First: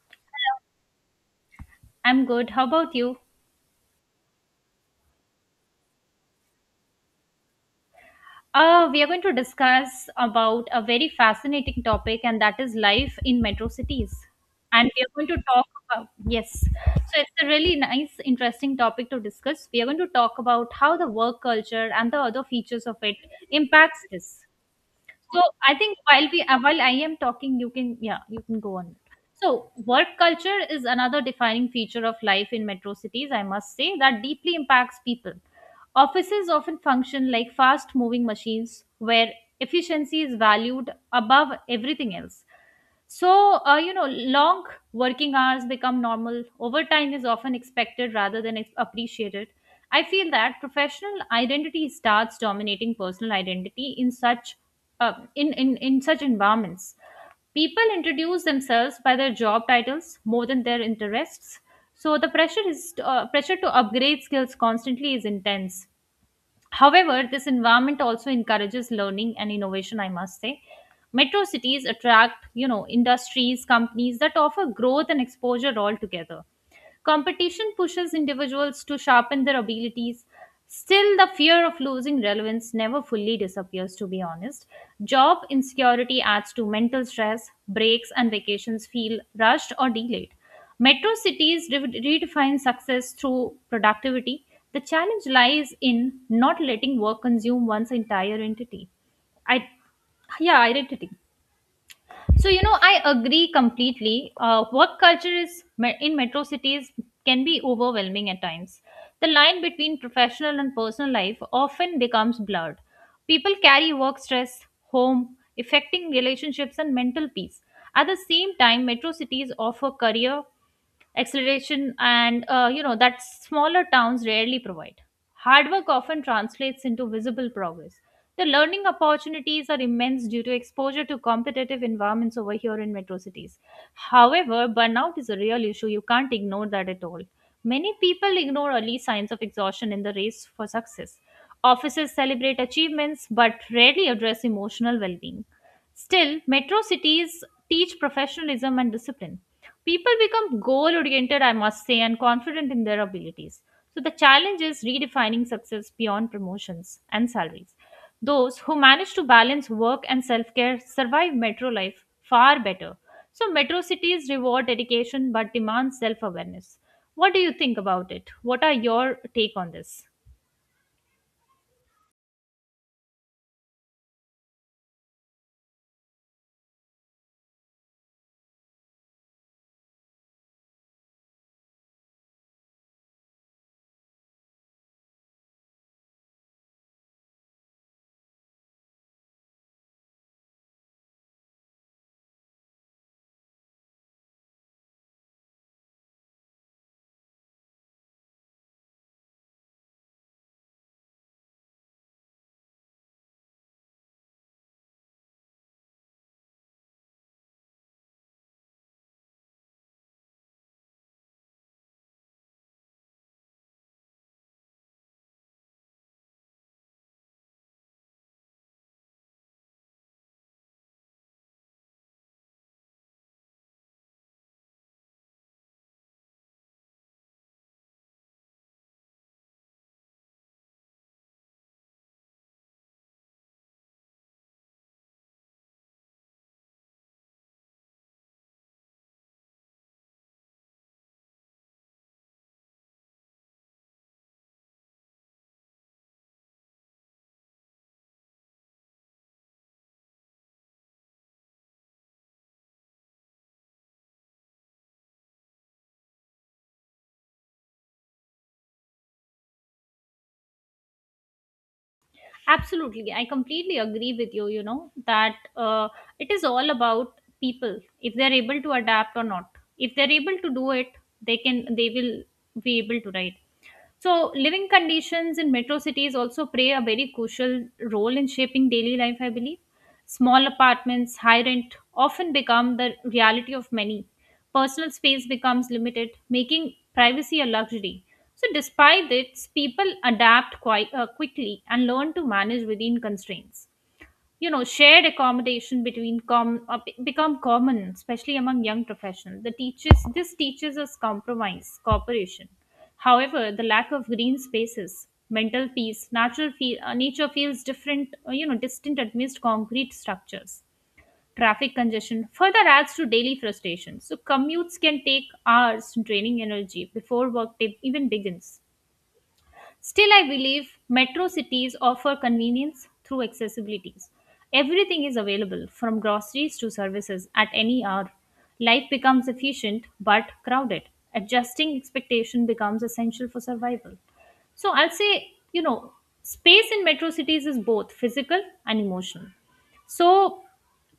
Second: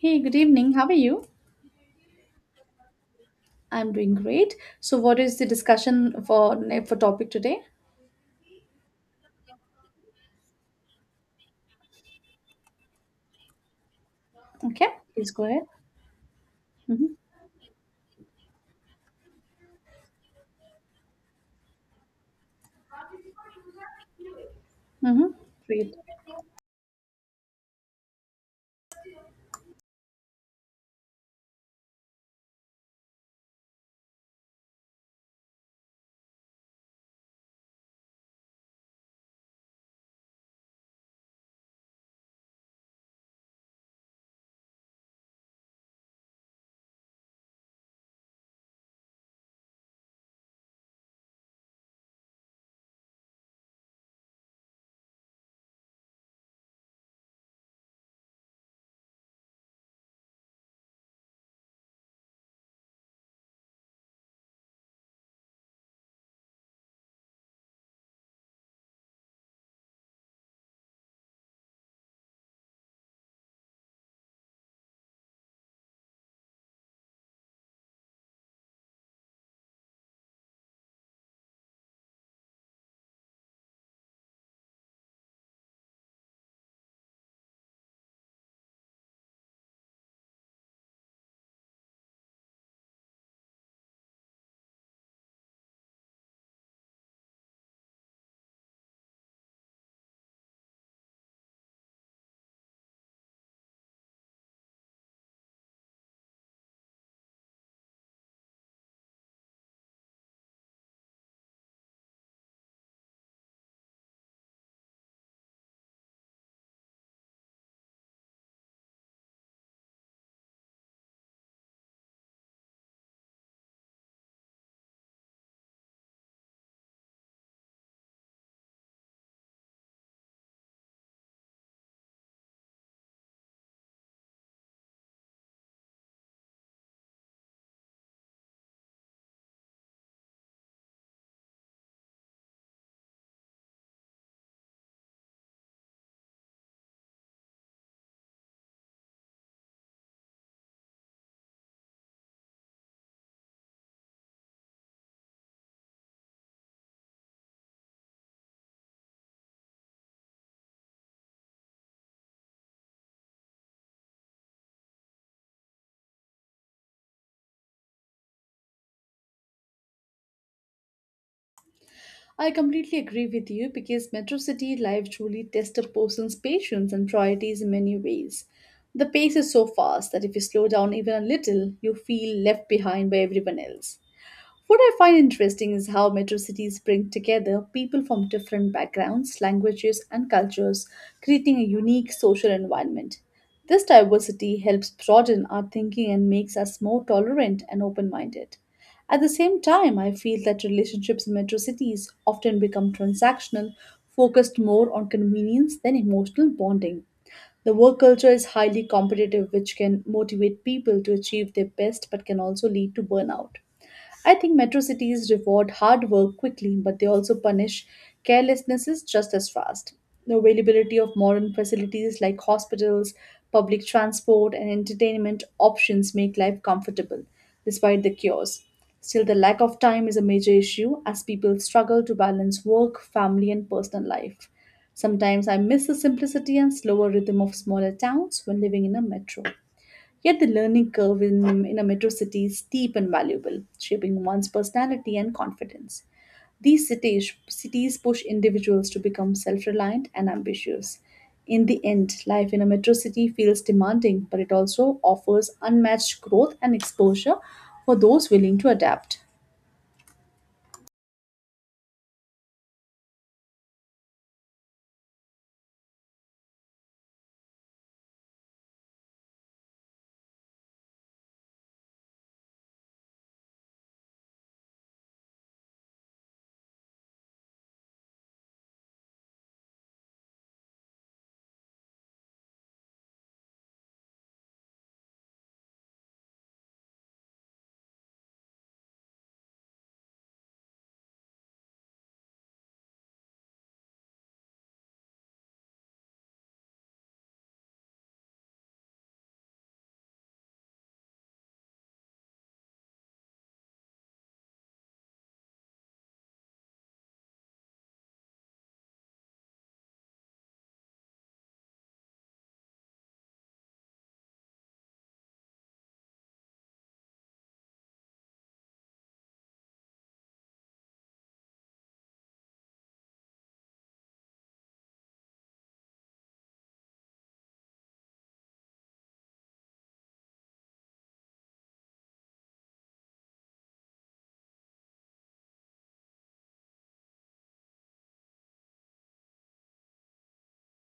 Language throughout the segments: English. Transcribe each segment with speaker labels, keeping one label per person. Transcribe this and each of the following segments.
Speaker 1: Hey, good evening. How are you?
Speaker 2: I'm good. How about you?
Speaker 1: I'm doing great. So, what is the discussion for topic today?
Speaker 2: We are going to discuss about a very fascinating topic, and that is life in metro cities.
Speaker 1: Okay,
Speaker 2: And we are going
Speaker 1: please
Speaker 2: to
Speaker 1: go ahead.
Speaker 2: talk about, yes.
Speaker 1: Mm-hmm.
Speaker 2: So it's a really nice, interesting topic to discuss. We are going to talk about how the work culture and the other features of it impacts this.
Speaker 1: Mm-hmm.
Speaker 2: So I
Speaker 1: Great.
Speaker 2: think while I am talking, you can yeah you can go on. So work culture is another defining feature of life in metro cities. I must say that deeply impacts people. Offices often function like fast moving machines where efficiency is valued above everything else. So, you know, long working hours become normal. Overtime is often expected rather than appreciated. I feel that professional identity starts dominating personal identity in such environments. People introduce themselves by their job titles more than their interests. So the pressure is pressure to upgrade skills constantly is intense. However, this environment also encourages learning and innovation, I must say. Metro cities attract, you know, industries, companies that offer growth and exposure altogether. Competition pushes individuals to sharpen their abilities. Still, the fear of losing relevance never fully disappears, to be honest. Job insecurity adds to mental stress, breaks and vacations feel rushed or delayed. Metro cities redefine success through productivity. The challenge lies in not letting work consume one's entire entity. I, yeah, identity. So, you know, I agree completely. Work culture in metro cities can be overwhelming at times. The line between professional and personal life often becomes blurred. People carry work stress home, affecting relationships and mental peace. At the same time, metro cities offer career acceleration and you know that smaller towns rarely provide. Hard work often translates into visible progress. The learning opportunities are immense due to exposure to competitive environments over here in metro cities. However, burnout is a real issue, you can't ignore that at all. Many people ignore early signs of exhaustion in the race for success. Offices celebrate achievements but rarely address emotional well-being. Still, metro cities teach professionalism and discipline. People become goal oriented, I must say, and confident in their abilities. So the challenge is redefining success beyond promotions and salaries. Those who manage to balance work and self care survive metro life far better. So metro cities reward dedication but demand self awareness. What do you think about it? What are your take on this?
Speaker 1: I completely agree with you because metro city life truly tests a person's patience and priorities in many ways. The pace is so fast that if you slow down even a little, you feel left behind by everyone else. What I find interesting is how metro cities bring together people from different backgrounds, languages, and cultures, creating a unique social environment. This diversity helps broaden our thinking and makes us more tolerant and open minded. At the same time, I feel that relationships in metro cities often become transactional, focused more on convenience than emotional bonding. The work culture is highly competitive, which can motivate people to achieve their best but can also lead to burnout. I think metro cities reward hard work quickly, but they also punish carelessnesses just as fast. The availability of modern facilities like hospitals, public transport, and entertainment options make life comfortable, despite the cures. Still, the lack of time is a major issue as people struggle to balance work, family, and personal life. Sometimes I miss the simplicity and slower rhythm of smaller towns when living in a metro. Yet the learning curve in a metro city is steep and valuable, shaping one's personality and confidence. These cities push individuals to become self reliant and ambitious. In the end, life in a metro city feels demanding, but it also offers unmatched growth and exposure for those willing to adapt.
Speaker 2: Absolutely, I completely agree with you. You know that it is all about people, if they're able to adapt or not. If they're able to do it, they can, they will be able to, right? So, living conditions in metro cities also play a very crucial role in shaping daily life, I believe. Small apartments, high rent often become the reality of many. Personal space becomes limited, making privacy a luxury. So, despite this, people adapt quite quickly and learn to manage within constraints. You know, shared accommodation between become common, especially among young professionals. The teaches this teaches us compromise, cooperation. However, the lack of green spaces, mental peace. Nature feels different you know, distant amidst concrete structures. Traffic congestion further adds to daily frustration, so commutes can take hours, draining energy before work day even begins. Still, I believe metro cities offer convenience through accessibilities. Everything is available, from groceries to services, at any hour. Life becomes efficient but crowded. Adjusting expectation becomes essential for survival. So I'll say, you know, space in metro cities is both physical and emotional. So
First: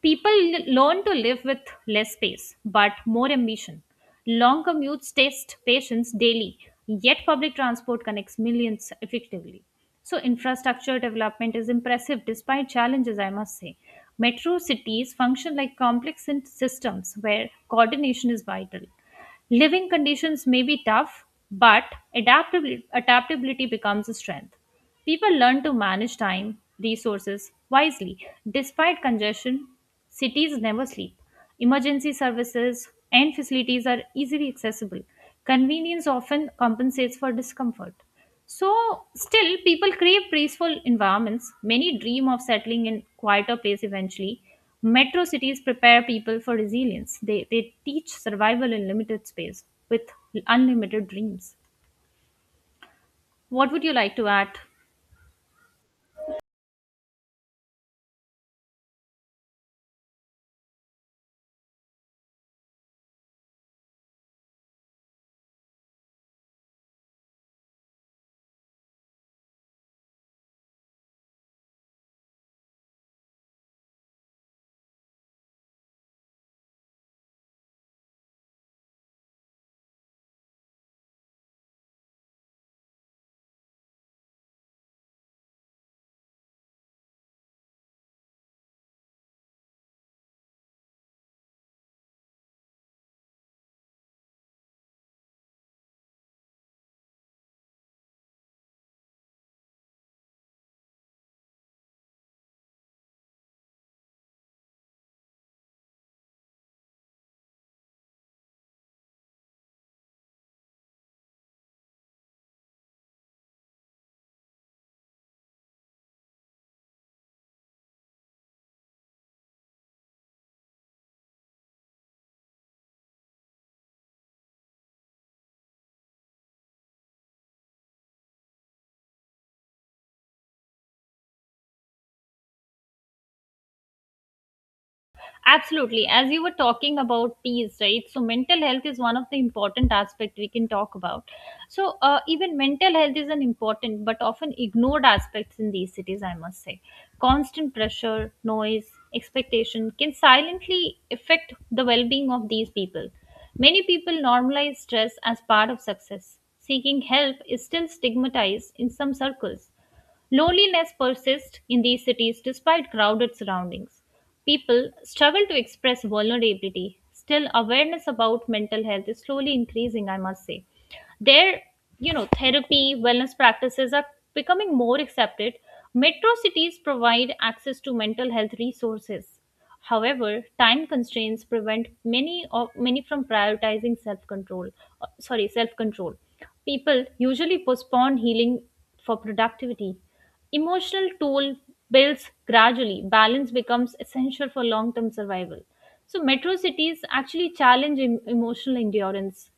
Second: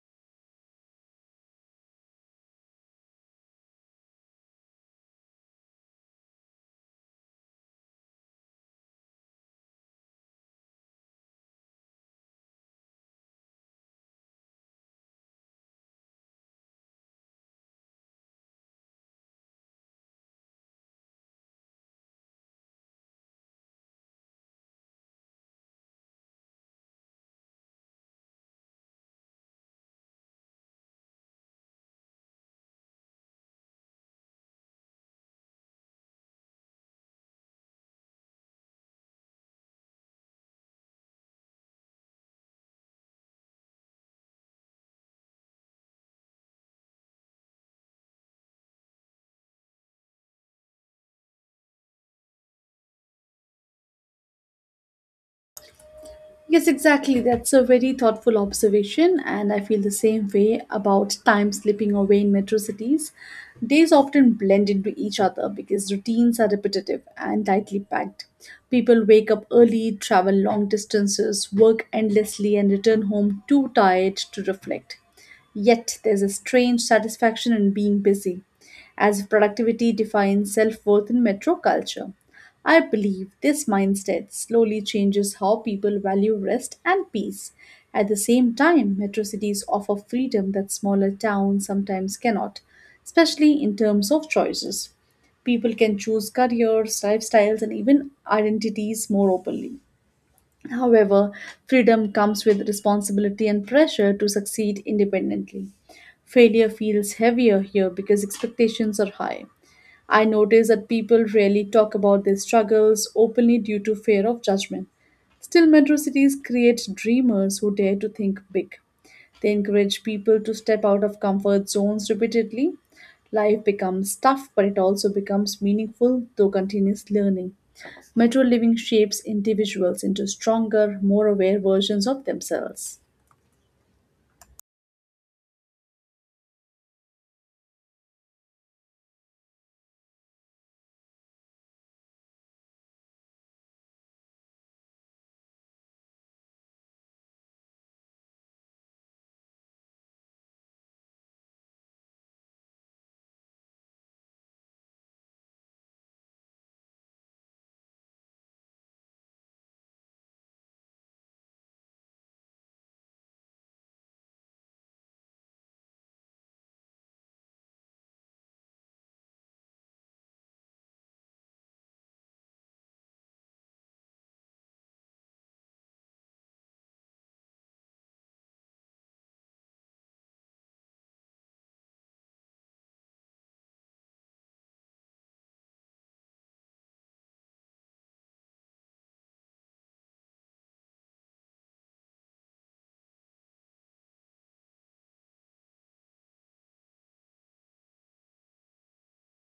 Speaker 2: people learn to live with less space but more ambition. Long commutes test patience daily, yet public transport connects millions effectively. So, infrastructure development is impressive despite challenges, I must say. Metro cities function like complex systems where coordination is vital. Living conditions may be tough, but adaptability becomes a strength. People learn to manage time, resources wisely. Despite congestion, cities never sleep. Emergency services and facilities are easily accessible. Convenience often compensates for discomfort. So, still, people crave peaceful environments. Many dream of settling in quieter place eventually. Metro cities prepare people for resilience. They teach survival in limited space with unlimited dreams. What would you like to add?
Speaker 1: Yes, exactly. That's a very thoughtful observation, and I feel the same way about time slipping away in metro cities. Days often blend into each other because routines are repetitive and tightly packed. People wake up early, travel long distances, work endlessly, and return home too tired to reflect. Yet, there's a strange satisfaction in being busy, as if productivity defines self worth in metro culture. I believe this mindset slowly changes how people value rest and peace. At the same time, metro cities offer freedom that smaller towns sometimes cannot, especially in terms of choices. People can choose careers, lifestyles, and even identities more openly. However, freedom comes with responsibility and pressure to succeed independently. Failure feels heavier here because expectations are high. I notice that people rarely talk about their struggles openly due to fear of judgment. Still, metro cities create dreamers who dare to think big. They encourage people to step out of comfort zones repeatedly. Life becomes tough, but it also becomes meaningful through continuous learning. Metro living shapes individuals into stronger, more aware versions of themselves.
Speaker 2: Absolutely. As you were talking about peace, right? So mental health is one of the important aspect we can talk about. So, even mental health is an important but often ignored aspects in these cities, I must say. Constant pressure, noise, expectation can silently affect the well-being of these people. Many people normalize stress as part of success. Seeking help is still stigmatized in some circles. Loneliness persists in these cities despite crowded surroundings. People struggle to express vulnerability. Still, awareness about mental health is slowly increasing, I must say. Their, you know, therapy, wellness practices are becoming more accepted. Metro cities provide access to mental health resources. However, time constraints prevent many from prioritizing self-control. Self-control. People usually postpone healing for productivity. Emotional toll builds gradually. Balance becomes essential for long-term survival. So metro cities actually challenge emotional endurance.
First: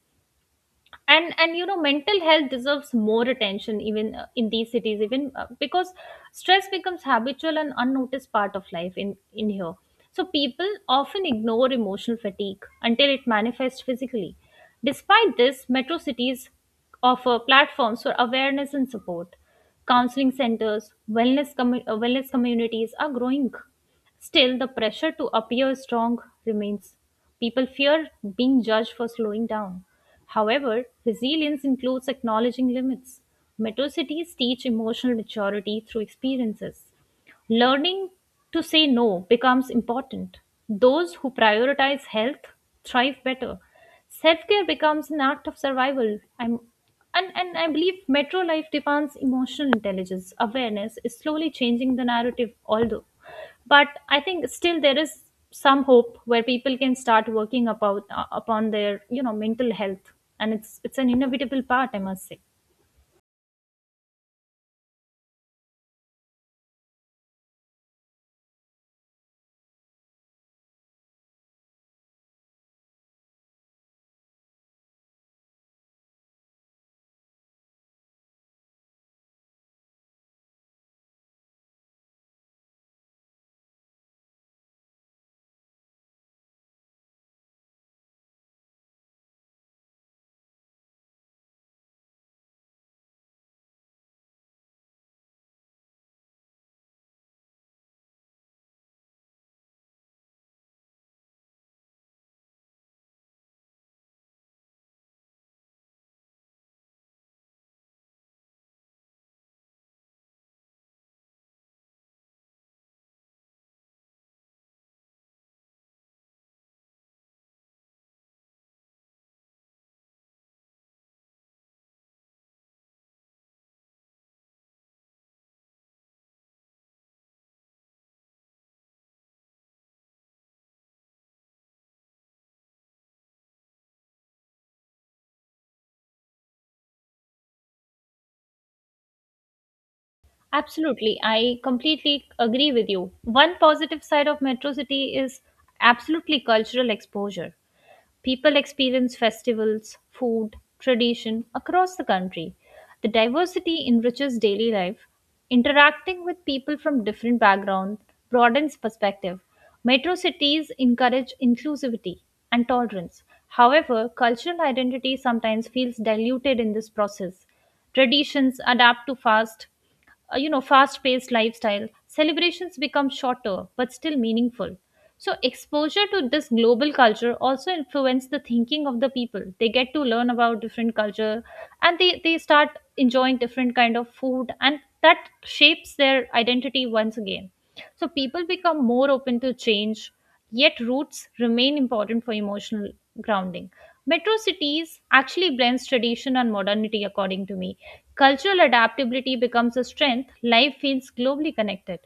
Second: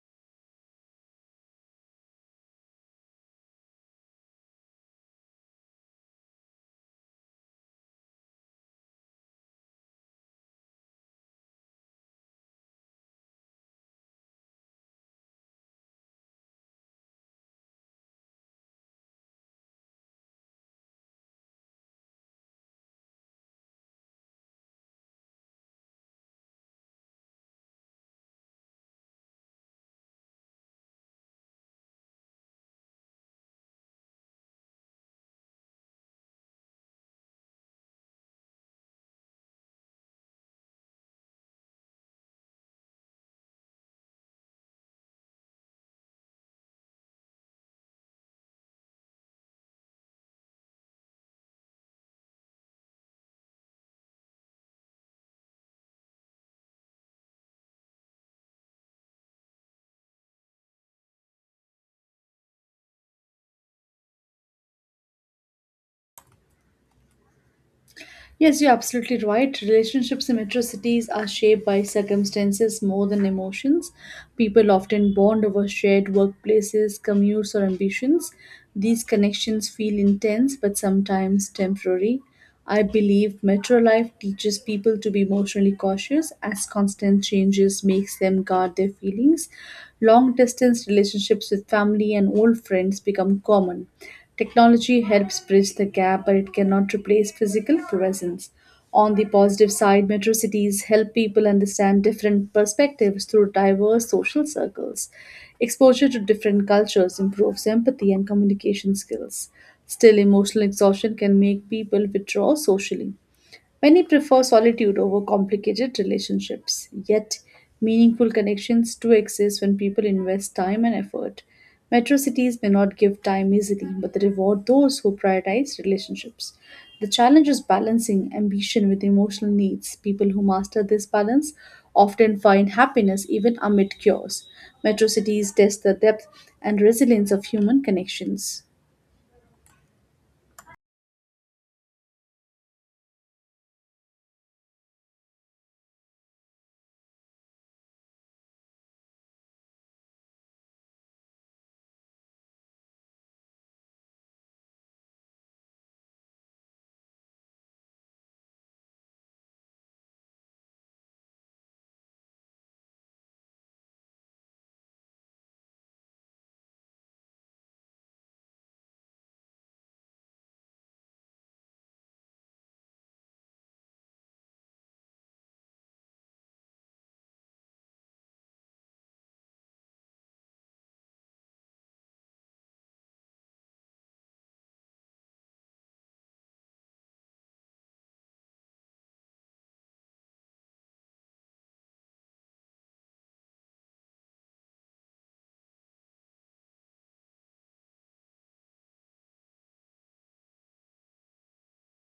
Speaker 2: And you know, mental health deserves more attention even in these cities, even because stress becomes habitual and unnoticed part of life in here. So people often ignore emotional fatigue until it manifests physically. Despite this, metro cities offer platforms for awareness and support. Counseling centers, wellness communities are growing. Still, the pressure to appear strong remains. People fear being judged for slowing down. However, resilience includes acknowledging limits. Metro cities teach emotional maturity through experiences. Learning to say no becomes important. Those who prioritize health thrive better. Self care becomes an act of survival. And I believe metro life demands emotional intelligence. Awareness is slowly changing the narrative, although. But I think still there is some hope where people can start working about, upon their, you know, mental health. And it's an inevitable part, I must say.
Speaker 1: Yes, you're absolutely right. Relationships in metro cities are shaped by circumstances more than emotions. People often bond over shared workplaces, commutes, or ambitions. These connections feel intense but sometimes temporary. I believe metro life teaches people to be emotionally cautious as constant changes makes them guard their feelings. Long distance relationships with family and old friends become common. Technology helps bridge the gap, but it cannot replace physical presence. On the positive side, metro cities help people understand different perspectives through diverse social circles. Exposure to different cultures improves empathy and communication skills. Still, emotional exhaustion can make people withdraw socially. Many prefer solitude over complicated relationships, yet, meaningful connections do exist when people invest time and effort. Metro cities may not give time easily, but they reward those who prioritize relationships. The challenge is balancing ambition with emotional needs. People who master this balance often find happiness even amid chaos. Metro cities test the depth and resilience of human connections.
Speaker 2: Absolutely. I completely agree with you. One positive side of Metro City is absolutely cultural exposure. People experience festivals, food, tradition across the country. The diversity enriches daily life. Interacting with people from different backgrounds broadens perspective. Metro cities encourage inclusivity and tolerance. However, cultural identity sometimes feels diluted in this process. Traditions adapt to fast you know, fast paced lifestyle. Celebrations become shorter but still meaningful. So exposure to this global culture also influence the thinking of the people. They get to learn about different culture and they start enjoying different kind of food, and that shapes their identity once again. So people become more open to change, yet roots remain important for emotional grounding. Metro cities actually blends tradition and modernity, according to me. Cultural adaptability becomes a strength, life feels globally connected.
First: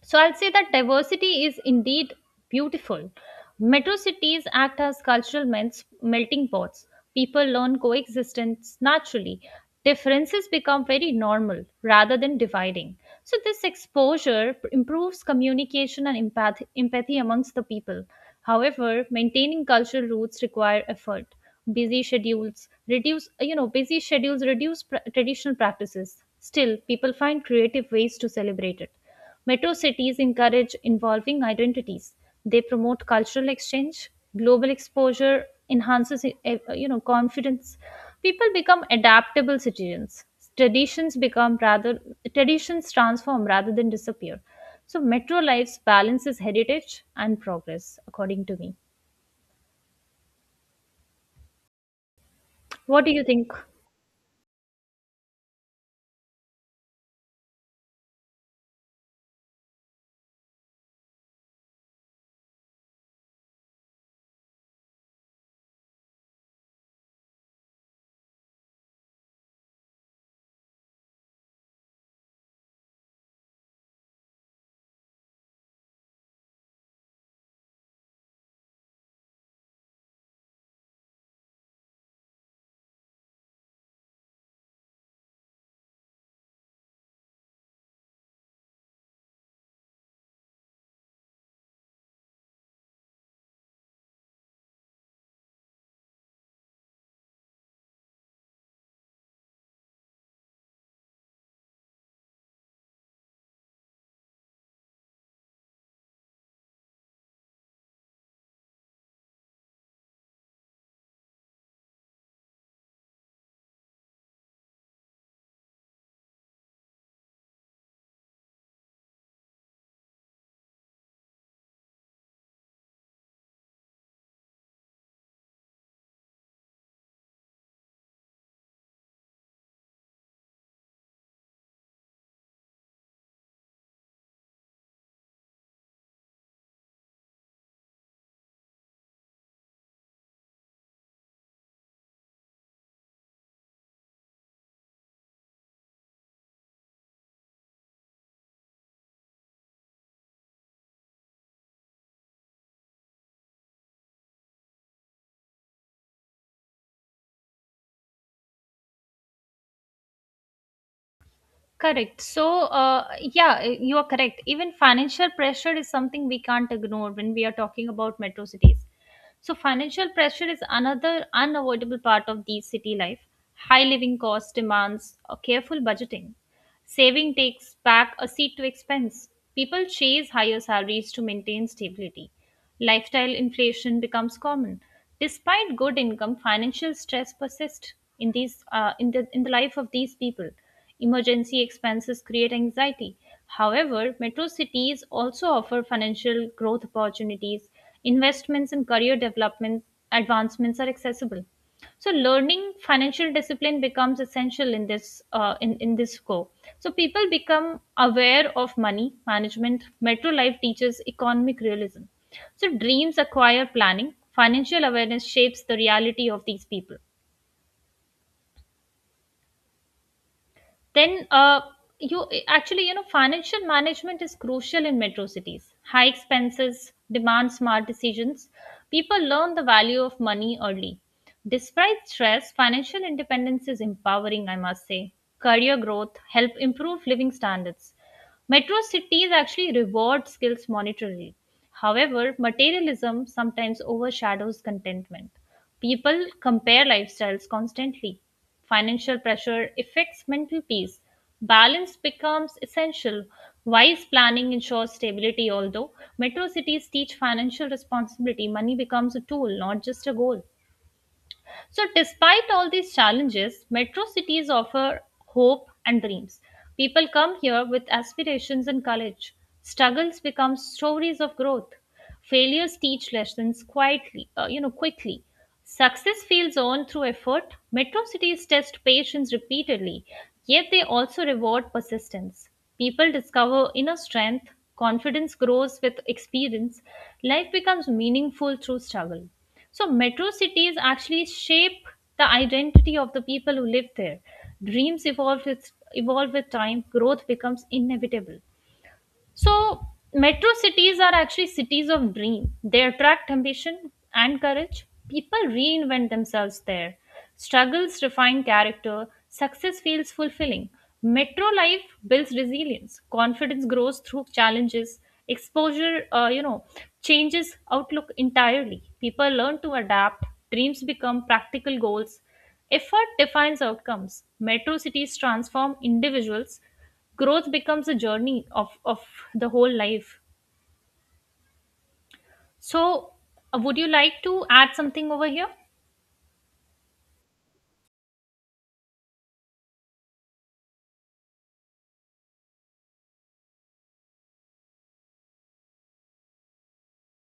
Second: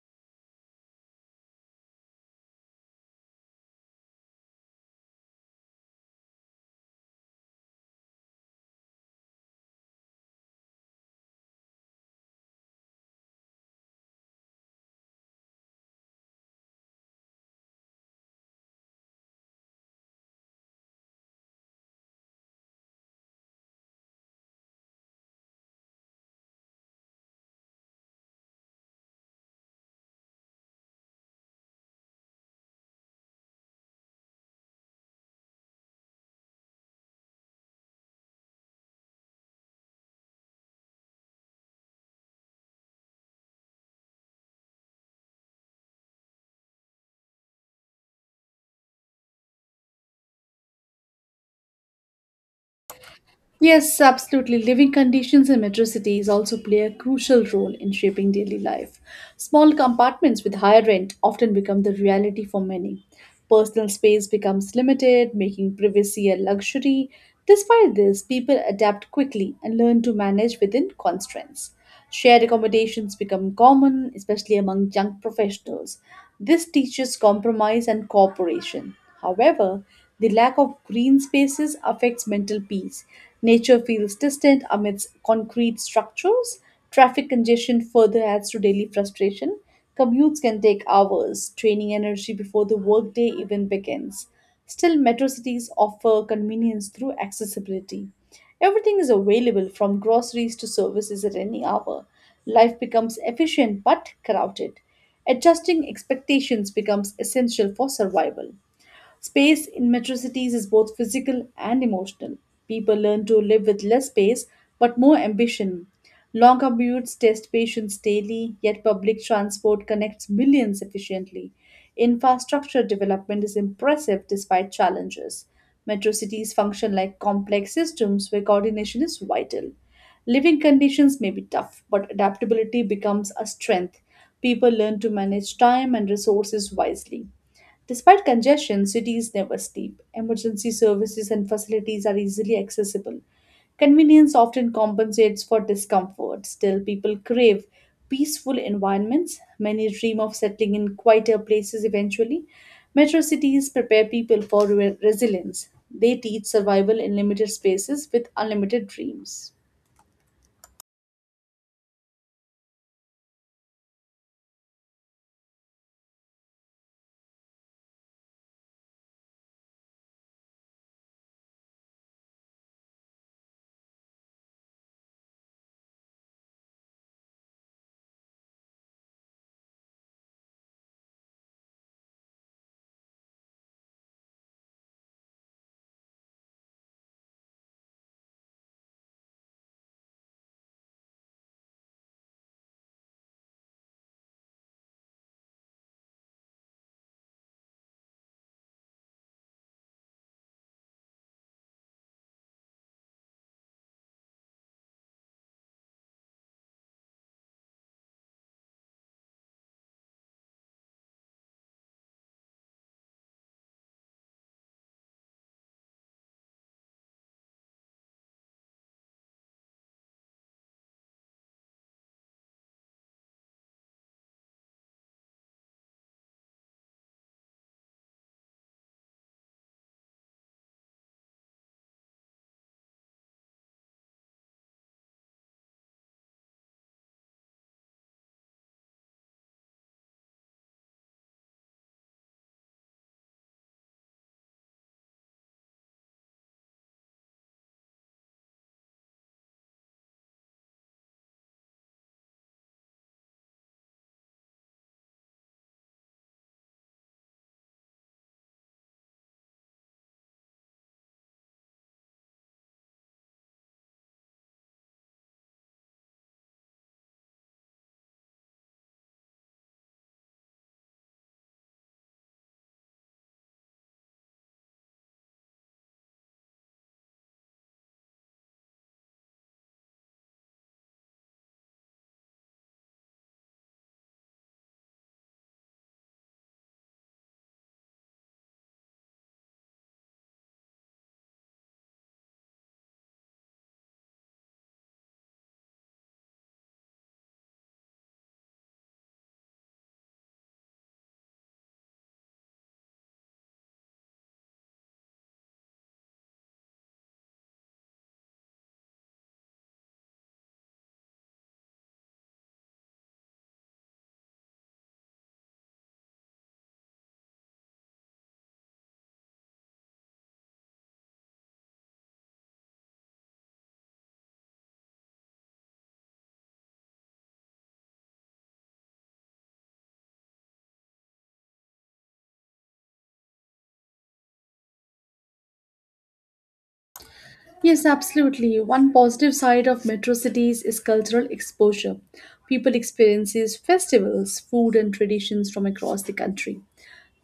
Speaker 2: So I'll say that diversity is indeed beautiful. Metro cities act as cultural melting pots. People learn coexistence naturally. Differences become very normal rather than dividing. So this exposure improves communication and empathy amongst the people. However, maintaining cultural roots require effort. Busy schedules reduce traditional practices. Still, people find creative ways to celebrate it. Metro cities encourage involving identities. They promote cultural exchange, global exposure enhances you know, confidence. People become adaptable citizens. Traditions become rather traditions transform rather than disappear. So metro lives balances heritage and progress, according to me. What do you think?
Speaker 1: Yes, absolutely. Living conditions in metro cities also play a crucial role in shaping daily life. Small compartments with higher rent often become the reality for many. Personal space becomes limited, making privacy a luxury. Despite this, people adapt quickly and learn to manage within constraints. Shared accommodations become common, especially among young professionals. This teaches compromise and cooperation. However, the lack of green spaces affects mental peace. Nature feels distant amidst concrete structures. Traffic congestion further adds to daily frustration. Commutes can take hours, draining energy before the workday even begins. Still, metro cities offer convenience through accessibility. Everything is available from groceries to services at any hour. Life becomes efficient but crowded. Adjusting expectations becomes essential for survival. Space in metro cities is both physical and emotional. People learn to live with less space but more ambition. Long commutes test patience daily, yet public transport connects millions efficiently. Infrastructure development is impressive despite challenges. Metro cities function like complex systems where coordination is vital. Living conditions may be tough, but adaptability becomes a strength. People learn to manage time and resources wisely. Despite congestion, cities never sleep. Emergency services and facilities are easily accessible. Convenience often compensates for discomfort. Still, people crave peaceful environments. Many dream of settling in quieter places eventually. Metro cities prepare people for resilience. They teach survival in limited spaces with unlimited dreams.
Speaker 2: Correct. So, you are correct. Even financial pressure is something we can't ignore when we are talking about metro cities. So, financial pressure is another unavoidable part of these city life. High living costs demands a careful budgeting. Saving takes back a seat to expense. People chase higher salaries to maintain stability. Lifestyle inflation becomes common. Despite good income, financial stress persists in these in the life of these people. Emergency expenses create anxiety. However, metro cities also offer financial growth opportunities. Investments in career development advancements are accessible. So learning financial discipline becomes essential in in this scope. So people become aware of money management, metro life teaches economic realism. So dreams acquire planning, financial awareness shapes the reality of these people. Then you actually, you know, financial management is crucial in metro cities. High expenses demand smart decisions. People learn the value of money early. Despite stress, financial independence is empowering, I must say. Career growth help improve living standards. Metro cities actually reward skills monetarily. However, materialism sometimes overshadows contentment. People compare lifestyles constantly, financial pressure affects mental peace. Balance becomes essential. Wise planning ensures stability. Although metro cities teach financial responsibility, money becomes a tool, not just a goal. So, despite all these challenges, metro cities offer hope and dreams. People come here with aspirations and courage. Struggles become stories of growth. Failures teach lessons quickly. Success feels earned through effort. Metro cities test patience repeatedly, yet they also reward persistence. People discover inner strength, confidence grows with experience, life becomes meaningful through struggle. So, metro cities actually shape the identity of the people who live there. Dreams evolve with time, growth becomes inevitable. So, metro cities are actually cities of dream. They attract ambition and courage. People reinvent themselves there. Struggles refine character. Success feels fulfilling. Metro life builds resilience. Confidence grows through challenges. Exposure, you know, changes outlook entirely. People learn to adapt. Dreams become practical goals. Effort defines outcomes. Metro cities transform individuals. Growth becomes a journey of the whole life. So, would you like to add something over here?
Speaker 1: Yes, absolutely. One positive side of metro cities is cultural exposure. People experiences festivals, food and traditions from across the country.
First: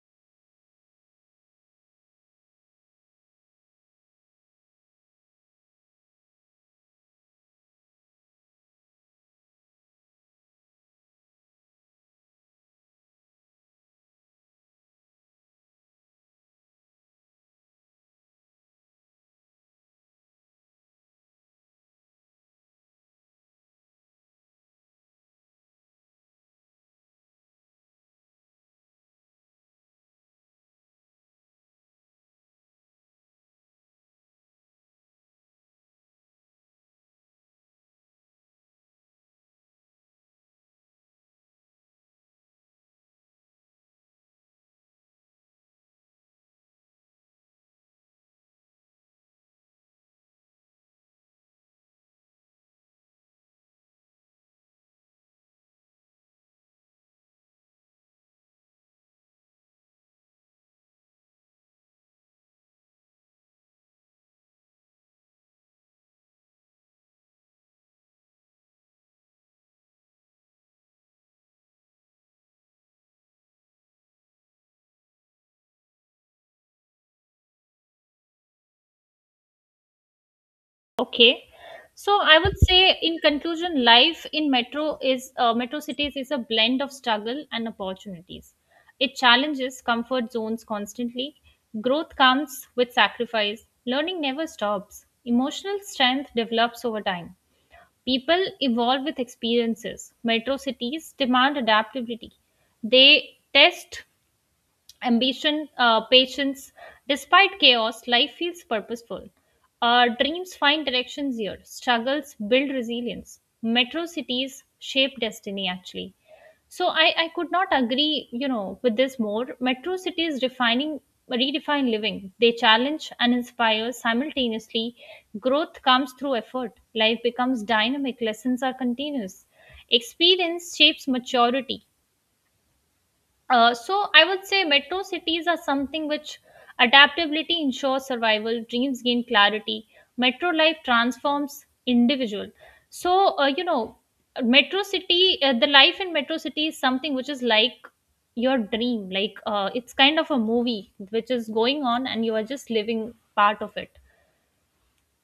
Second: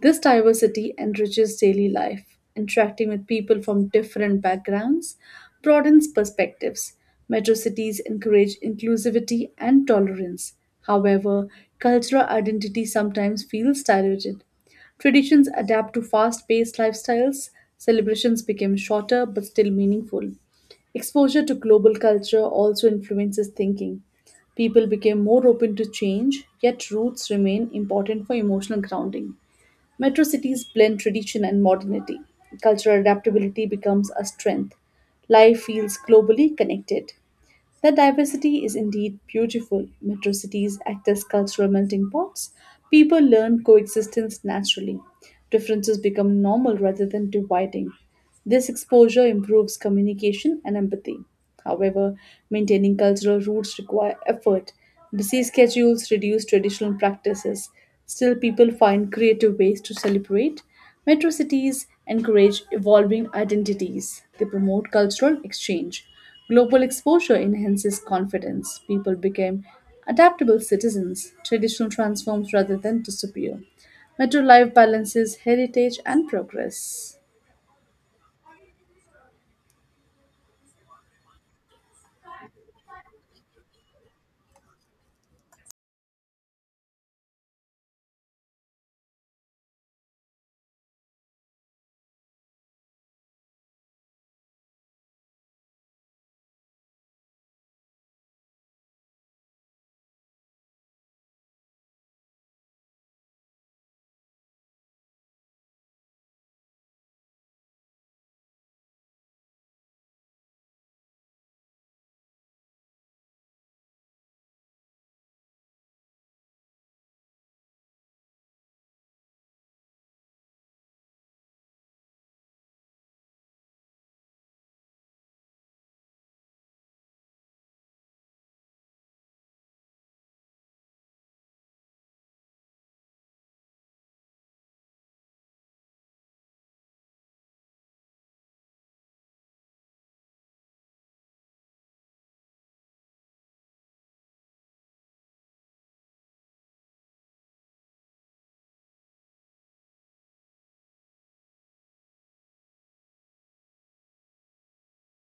Speaker 1: This diversity enriches daily life. Interacting with people from different backgrounds broadens perspectives. Metro cities encourage inclusivity and tolerance. However, cultural identity sometimes feels diluted. Traditions adapt to fast paced lifestyles, celebrations become shorter but still meaningful. Exposure to global culture also influences thinking. People became more open to change, yet roots remain important for emotional grounding. Metro cities blend tradition and modernity. Cultural adaptability becomes a strength. Life feels globally connected. That diversity is indeed beautiful. Metro cities act as cultural melting pots. People learn coexistence naturally. Differences become normal rather than dividing. This exposure improves communication and empathy. However, maintaining cultural roots require effort. Busy schedules reduce traditional practices. Still, people find creative ways to celebrate. Metro cities encourage evolving identities. They promote cultural exchange. Global exposure enhances confidence. People became adaptable citizens. Traditional transforms rather than disappear. Metro life balances heritage and progress.
Speaker 2: Okay. So I would say, in conclusion, life in metro is metro cities is a blend of struggle and opportunities. It challenges comfort zones constantly. Growth comes with sacrifice. Learning never stops. Emotional strength develops over time. People evolve with experiences. Metro cities demand adaptability. They test patience. Despite chaos, life feels purposeful. Our dreams find directions here. Struggles build resilience. Metro cities shape destiny, actually. So I could not agree with this more. Metro cities defining redefine living. They challenge and inspire simultaneously. Growth comes through effort. Life becomes dynamic. Lessons are continuous. Experience shapes maturity. So I would say metro cities are something which adaptability ensures survival, dreams gain clarity, metro life transforms individual. So uh, you know, the life in metro city is something which is like your dream, it's kind of a movie which is going on and you are just living part of it.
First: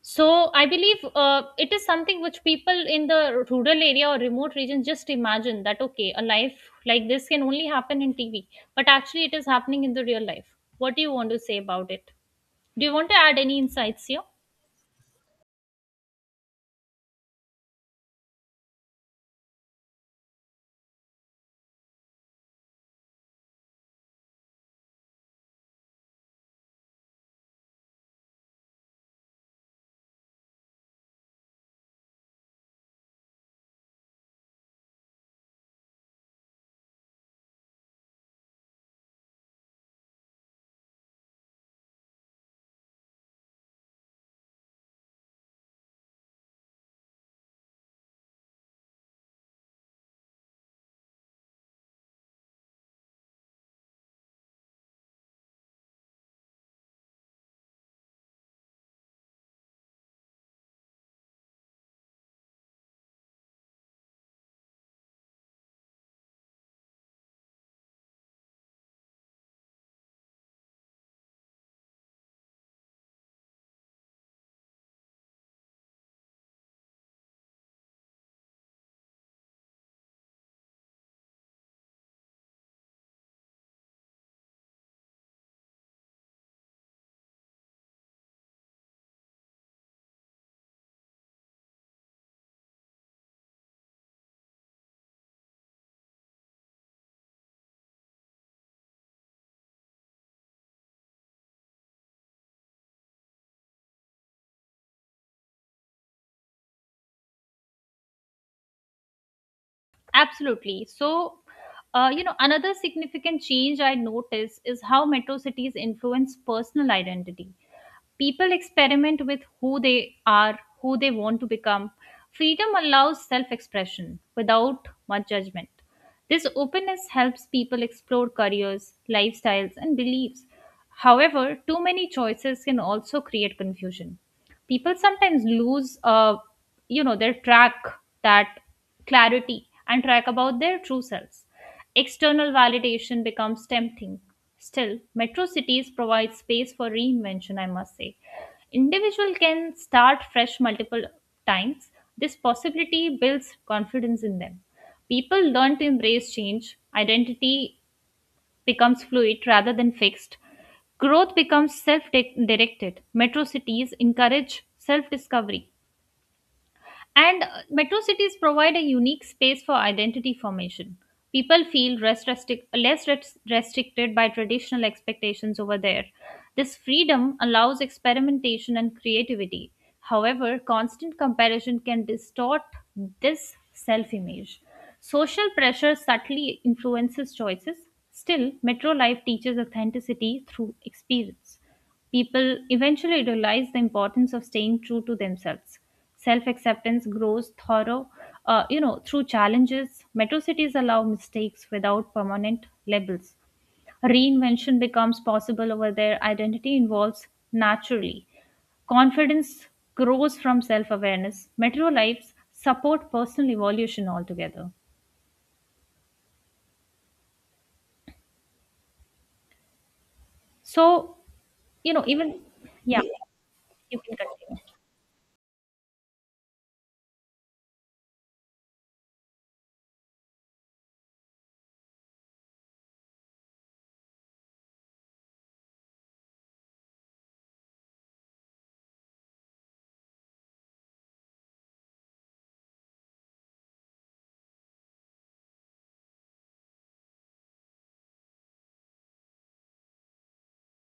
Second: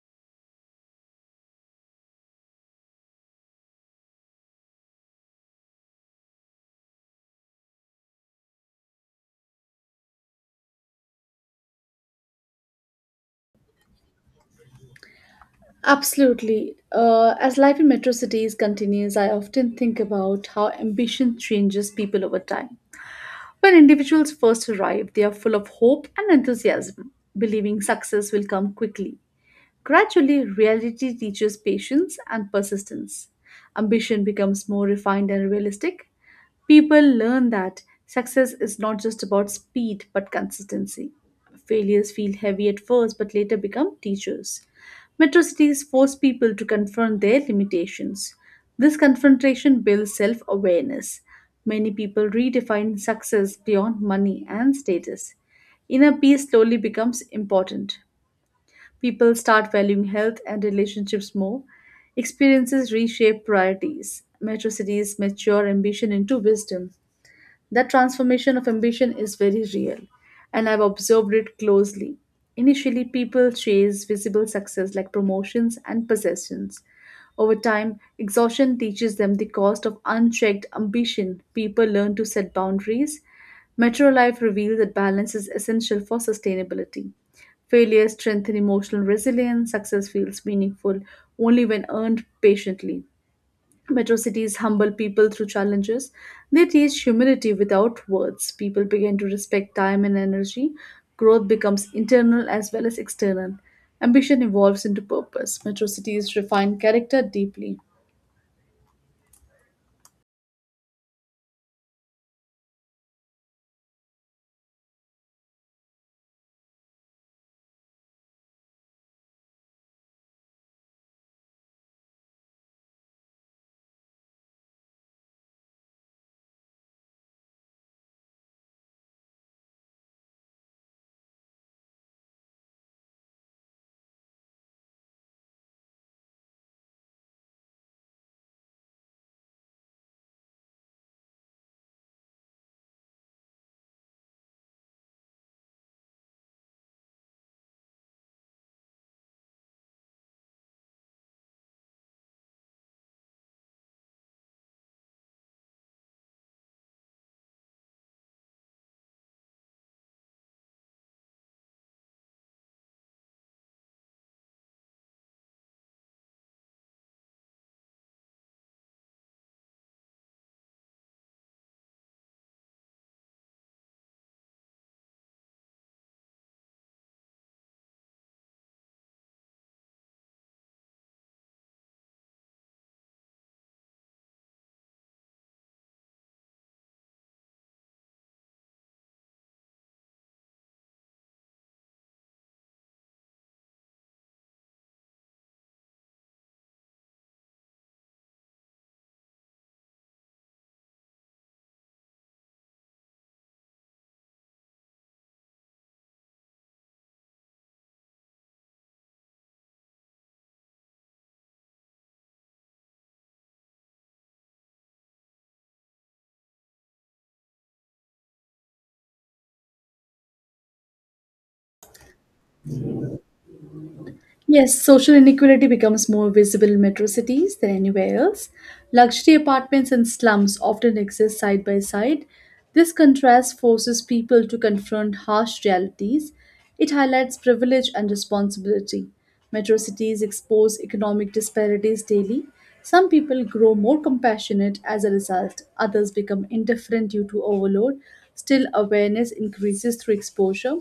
Speaker 2: So I believe it is something which people in the rural area or remote region just imagine that okay, a life like this can only happen in TV, but actually it is happening in the real life. What do you want to say about it? Do you want to add any insights here?
Speaker 1: Absolutely. As life in metro cities continues, I often think about how ambition changes people over time. When individuals first arrive, they are full of hope and enthusiasm, believing success will come quickly. Gradually, reality teaches patience and persistence. Ambition becomes more refined and realistic. People learn that success is not just about speed but consistency. Failures feel heavy at first but later become teachers. Metro cities force people to confront their limitations. This confrontation builds self awareness. Many people redefine success beyond money and status. Inner peace slowly becomes important. People start valuing health and relationships more. Experiences reshape priorities. Metro cities mature ambition into wisdom. That transformation of ambition is very real, and I've observed it closely. Initially, people chase visible success like promotions and possessions. Over time, exhaustion teaches them the cost of unchecked ambition. People learn to set boundaries. Metro Life reveals that balance is essential for sustainability. Failures strengthen emotional resilience. Success feels meaningful only when earned patiently. Metro cities humble people through challenges. They teach humility without words. People begin to respect time and energy. Growth becomes internal as well as external. Ambition evolves into purpose. Metro cities refine character deeply.
Speaker 2: Absolutely. So another significant change I notice is how metro cities influence personal identity. People experiment with who they are, who they want to become. Freedom allows self expression without much judgment. This openness helps people explore careers, lifestyles, and beliefs. However, too many choices can also create confusion. People sometimes their track, that clarity, and track about their true selves. External validation becomes tempting. Still, metro cities provide space for reinvention, I must say. Individual can start fresh multiple times. This possibility builds confidence in them. People learn to embrace change. Identity becomes fluid rather than fixed. Growth becomes self directed. Metro cities encourage self discovery. And Metro cities provide a unique space for identity formation. People feel less restricted by traditional expectations over there. This freedom allows experimentation and creativity. However, constant comparison can distort this self image. Social pressure subtly influences choices. Still, metro life teaches authenticity through experience. People eventually realize the importance of staying true to themselves. Self-acceptance grows through challenges. Metro cities allow mistakes without permanent labels. Reinvention becomes possible over there. Identity evolves naturally. Confidence grows from self awareness. Metro lives support personal evolution altogether. So, you know, even, yeah, you can continue.
Speaker 1: Yes, social inequality becomes more visible in metro cities than anywhere else. Luxury apartments and slums often exist side by side. This contrast forces people to confront harsh realities. It highlights privilege and responsibility. Metro cities expose economic disparities daily. Some people grow more compassionate as a result, others become indifferent due to overload. Still, awareness increases through exposure.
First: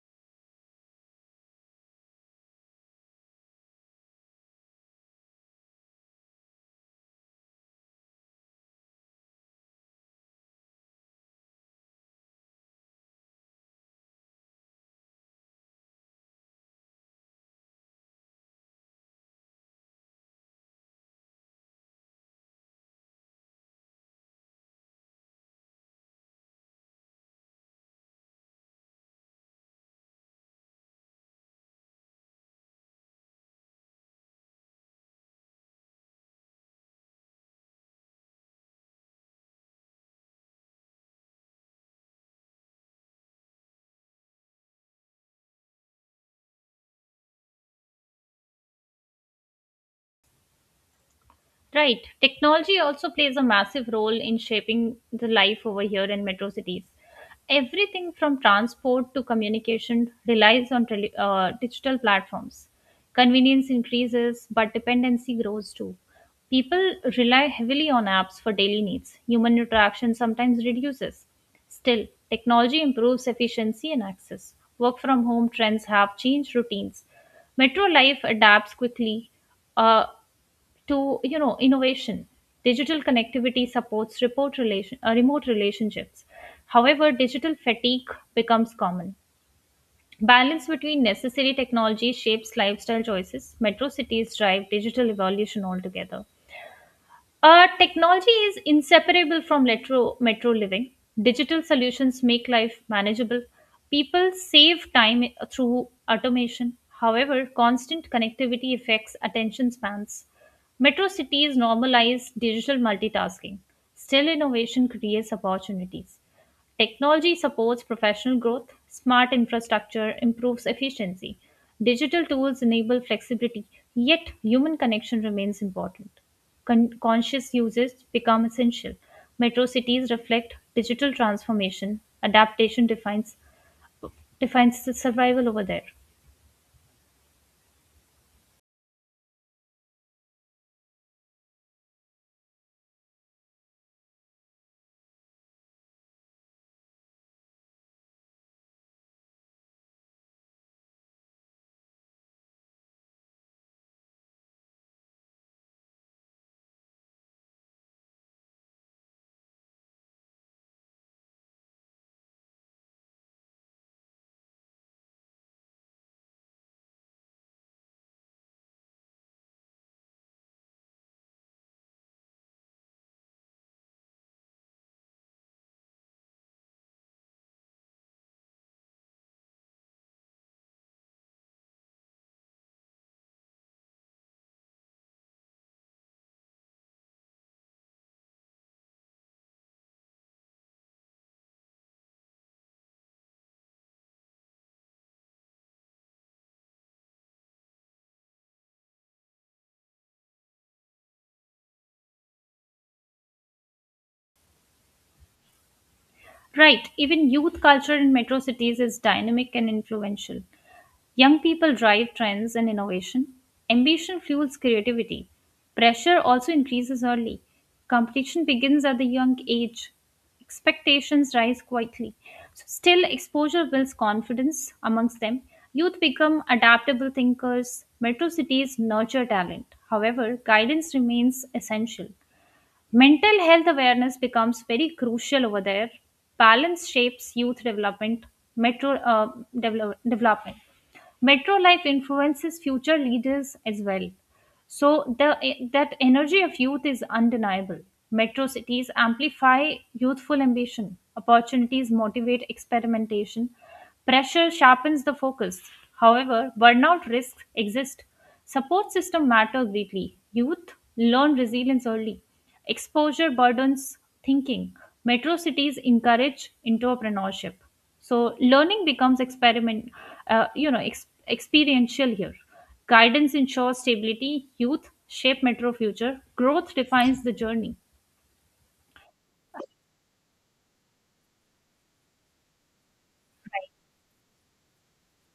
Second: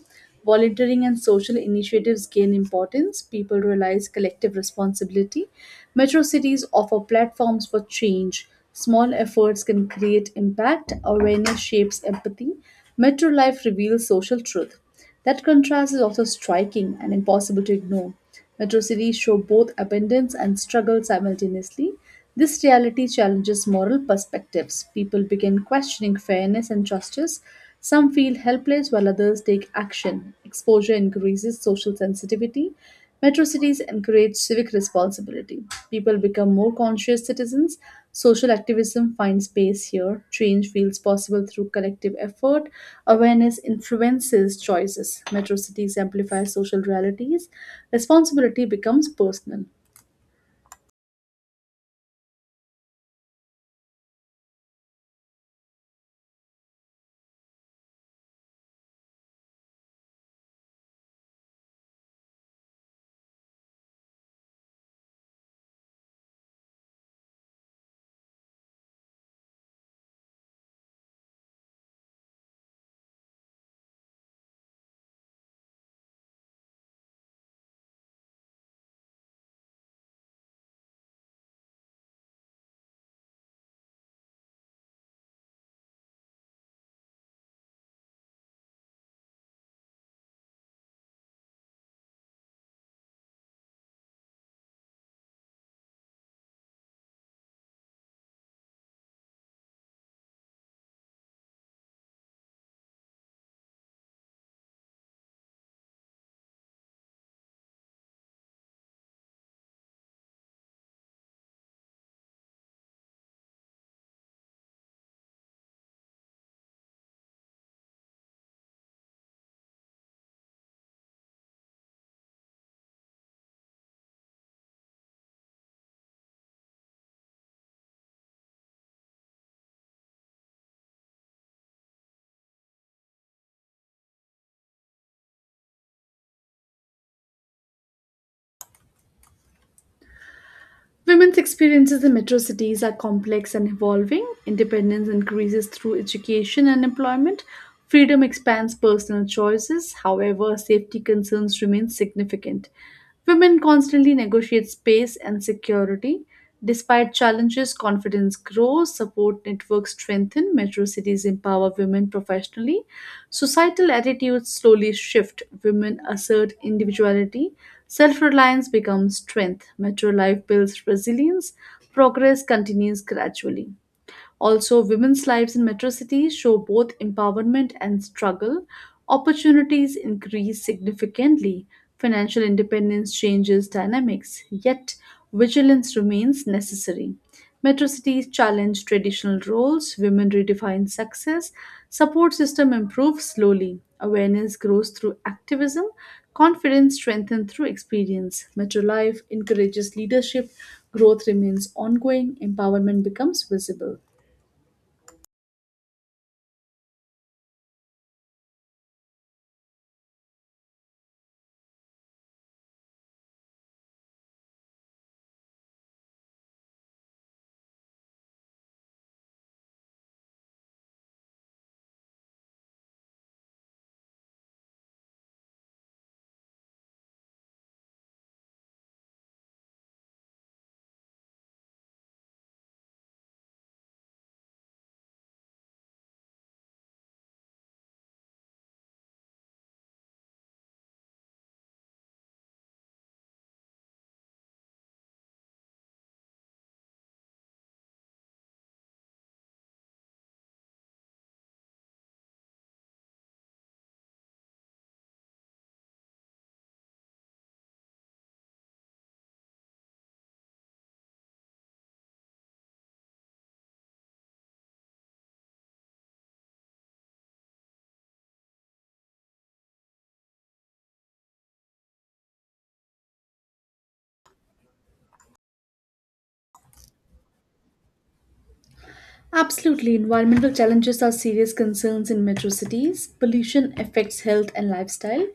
Speaker 1: Volunteering and social initiatives gain importance. People realize collective responsibility. Metro cities offer platforms for change. Small efforts can create impact. Awareness shapes empathy. Metro life reveals social truth. That contrast is also striking and impossible to ignore. Metro cities show both abundance and struggle simultaneously. This reality challenges moral perspectives. People begin questioning fairness and justice. Some feel helpless while others take action. Exposure increases social sensitivity. Metro cities encourage civic responsibility. People become more conscious citizens. Social activism finds space here. Change feels possible through collective effort. Awareness influences choices. Metro cities amplify social realities. Responsibility becomes personal.
Speaker 2: Right. Technology also plays a massive role in shaping the life over here in metro cities. Everything from transport to communication relies on digital platforms. Convenience increases, but dependency grows too. People rely heavily on apps for daily needs. Human interaction sometimes reduces. Still, technology improves efficiency and access. Work from home trends have changed routines. Metro life adapts quickly. Uh, to you know innovation, digital connectivity supports remote relationships, however digital fatigue becomes common, balance between necessary technology shapes lifestyle choices, metro cities drive digital evolution altogether. Technology is inseparable from metro living. Digital solutions make life manageable. People save time through automation. However, constant connectivity affects attention spans. Metro cities normalize digital multitasking. Still, innovation creates opportunities. Technology supports professional growth, smart infrastructure improves efficiency, digital tools enable flexibility, yet human connection remains important. Conscious uses become essential. Metro cities reflect digital transformation, adaptation defines the survival over there.
Speaker 1: Women's experiences in metro cities are complex and evolving. Independence increases through education and employment. Freedom expands personal choices. However, safety concerns remain significant. Women constantly negotiate space and security. Despite challenges, confidence grows, support networks strengthen, metro cities empower women professionally. Societal attitudes slowly shift, women assert individuality, self reliance becomes strength, metro life builds resilience, progress continues gradually. Also, women's lives in metro cities show both empowerment and struggle. Opportunities increase significantly. Financial independence changes dynamics, yet, vigilance remains necessary. Metro cities challenge traditional roles, women redefine success, support system improves slowly, awareness grows through activism, confidence strengthens through experience. Metro life encourages leadership, growth remains ongoing, empowerment becomes visible.
Speaker 2: Right, even youth culture in metro cities is dynamic and influential. Young people drive trends and innovation. Ambition fuels creativity. Pressure also increases early. Competition begins at the young age. Expectations rise quietly. So still, exposure builds confidence amongst them. Youth become adaptable thinkers. Metro cities nurture talent. However, guidance remains essential. Mental health awareness becomes very crucial over there. Balance shapes youth development, metro development. Metro life influences future leaders as well. So the that energy of youth is undeniable. Metro cities amplify youthful ambition. Opportunities motivate experimentation. Pressure sharpens the focus. However, burnout risks exist. Support system matter greatly. Youth learn resilience early. Exposure burdens thinking. Metro cities encourage entrepreneurship. So learning becomes experiment, you know, ex- experiential here. Guidance ensures stability. Youth shape metro future. Growth defines the journey.
Speaker 1: Absolutely. Environmental challenges are serious concerns in metro cities. Pollution affects health and lifestyle.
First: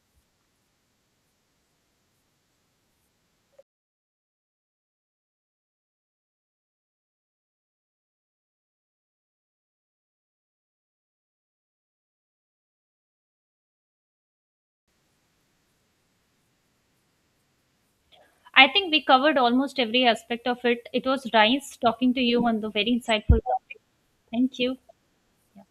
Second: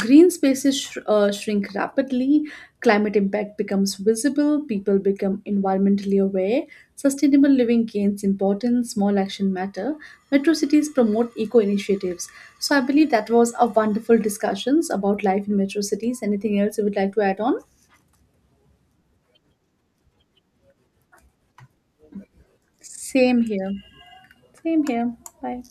Speaker 1: Green spaces shrink rapidly. Climate impact becomes visible. People become environmentally aware. Sustainable living gains importance. Small action matter. Metro cities promote eco initiatives. So I believe that was a wonderful discussions about life in metro cities. Anything else you would like to add on?
Speaker 2: I think we covered almost every aspect of it. It was nice talking to you on the very insightful.
Speaker 1: Same here.
Speaker 2: Thank you.
Speaker 1: Same here. Bye.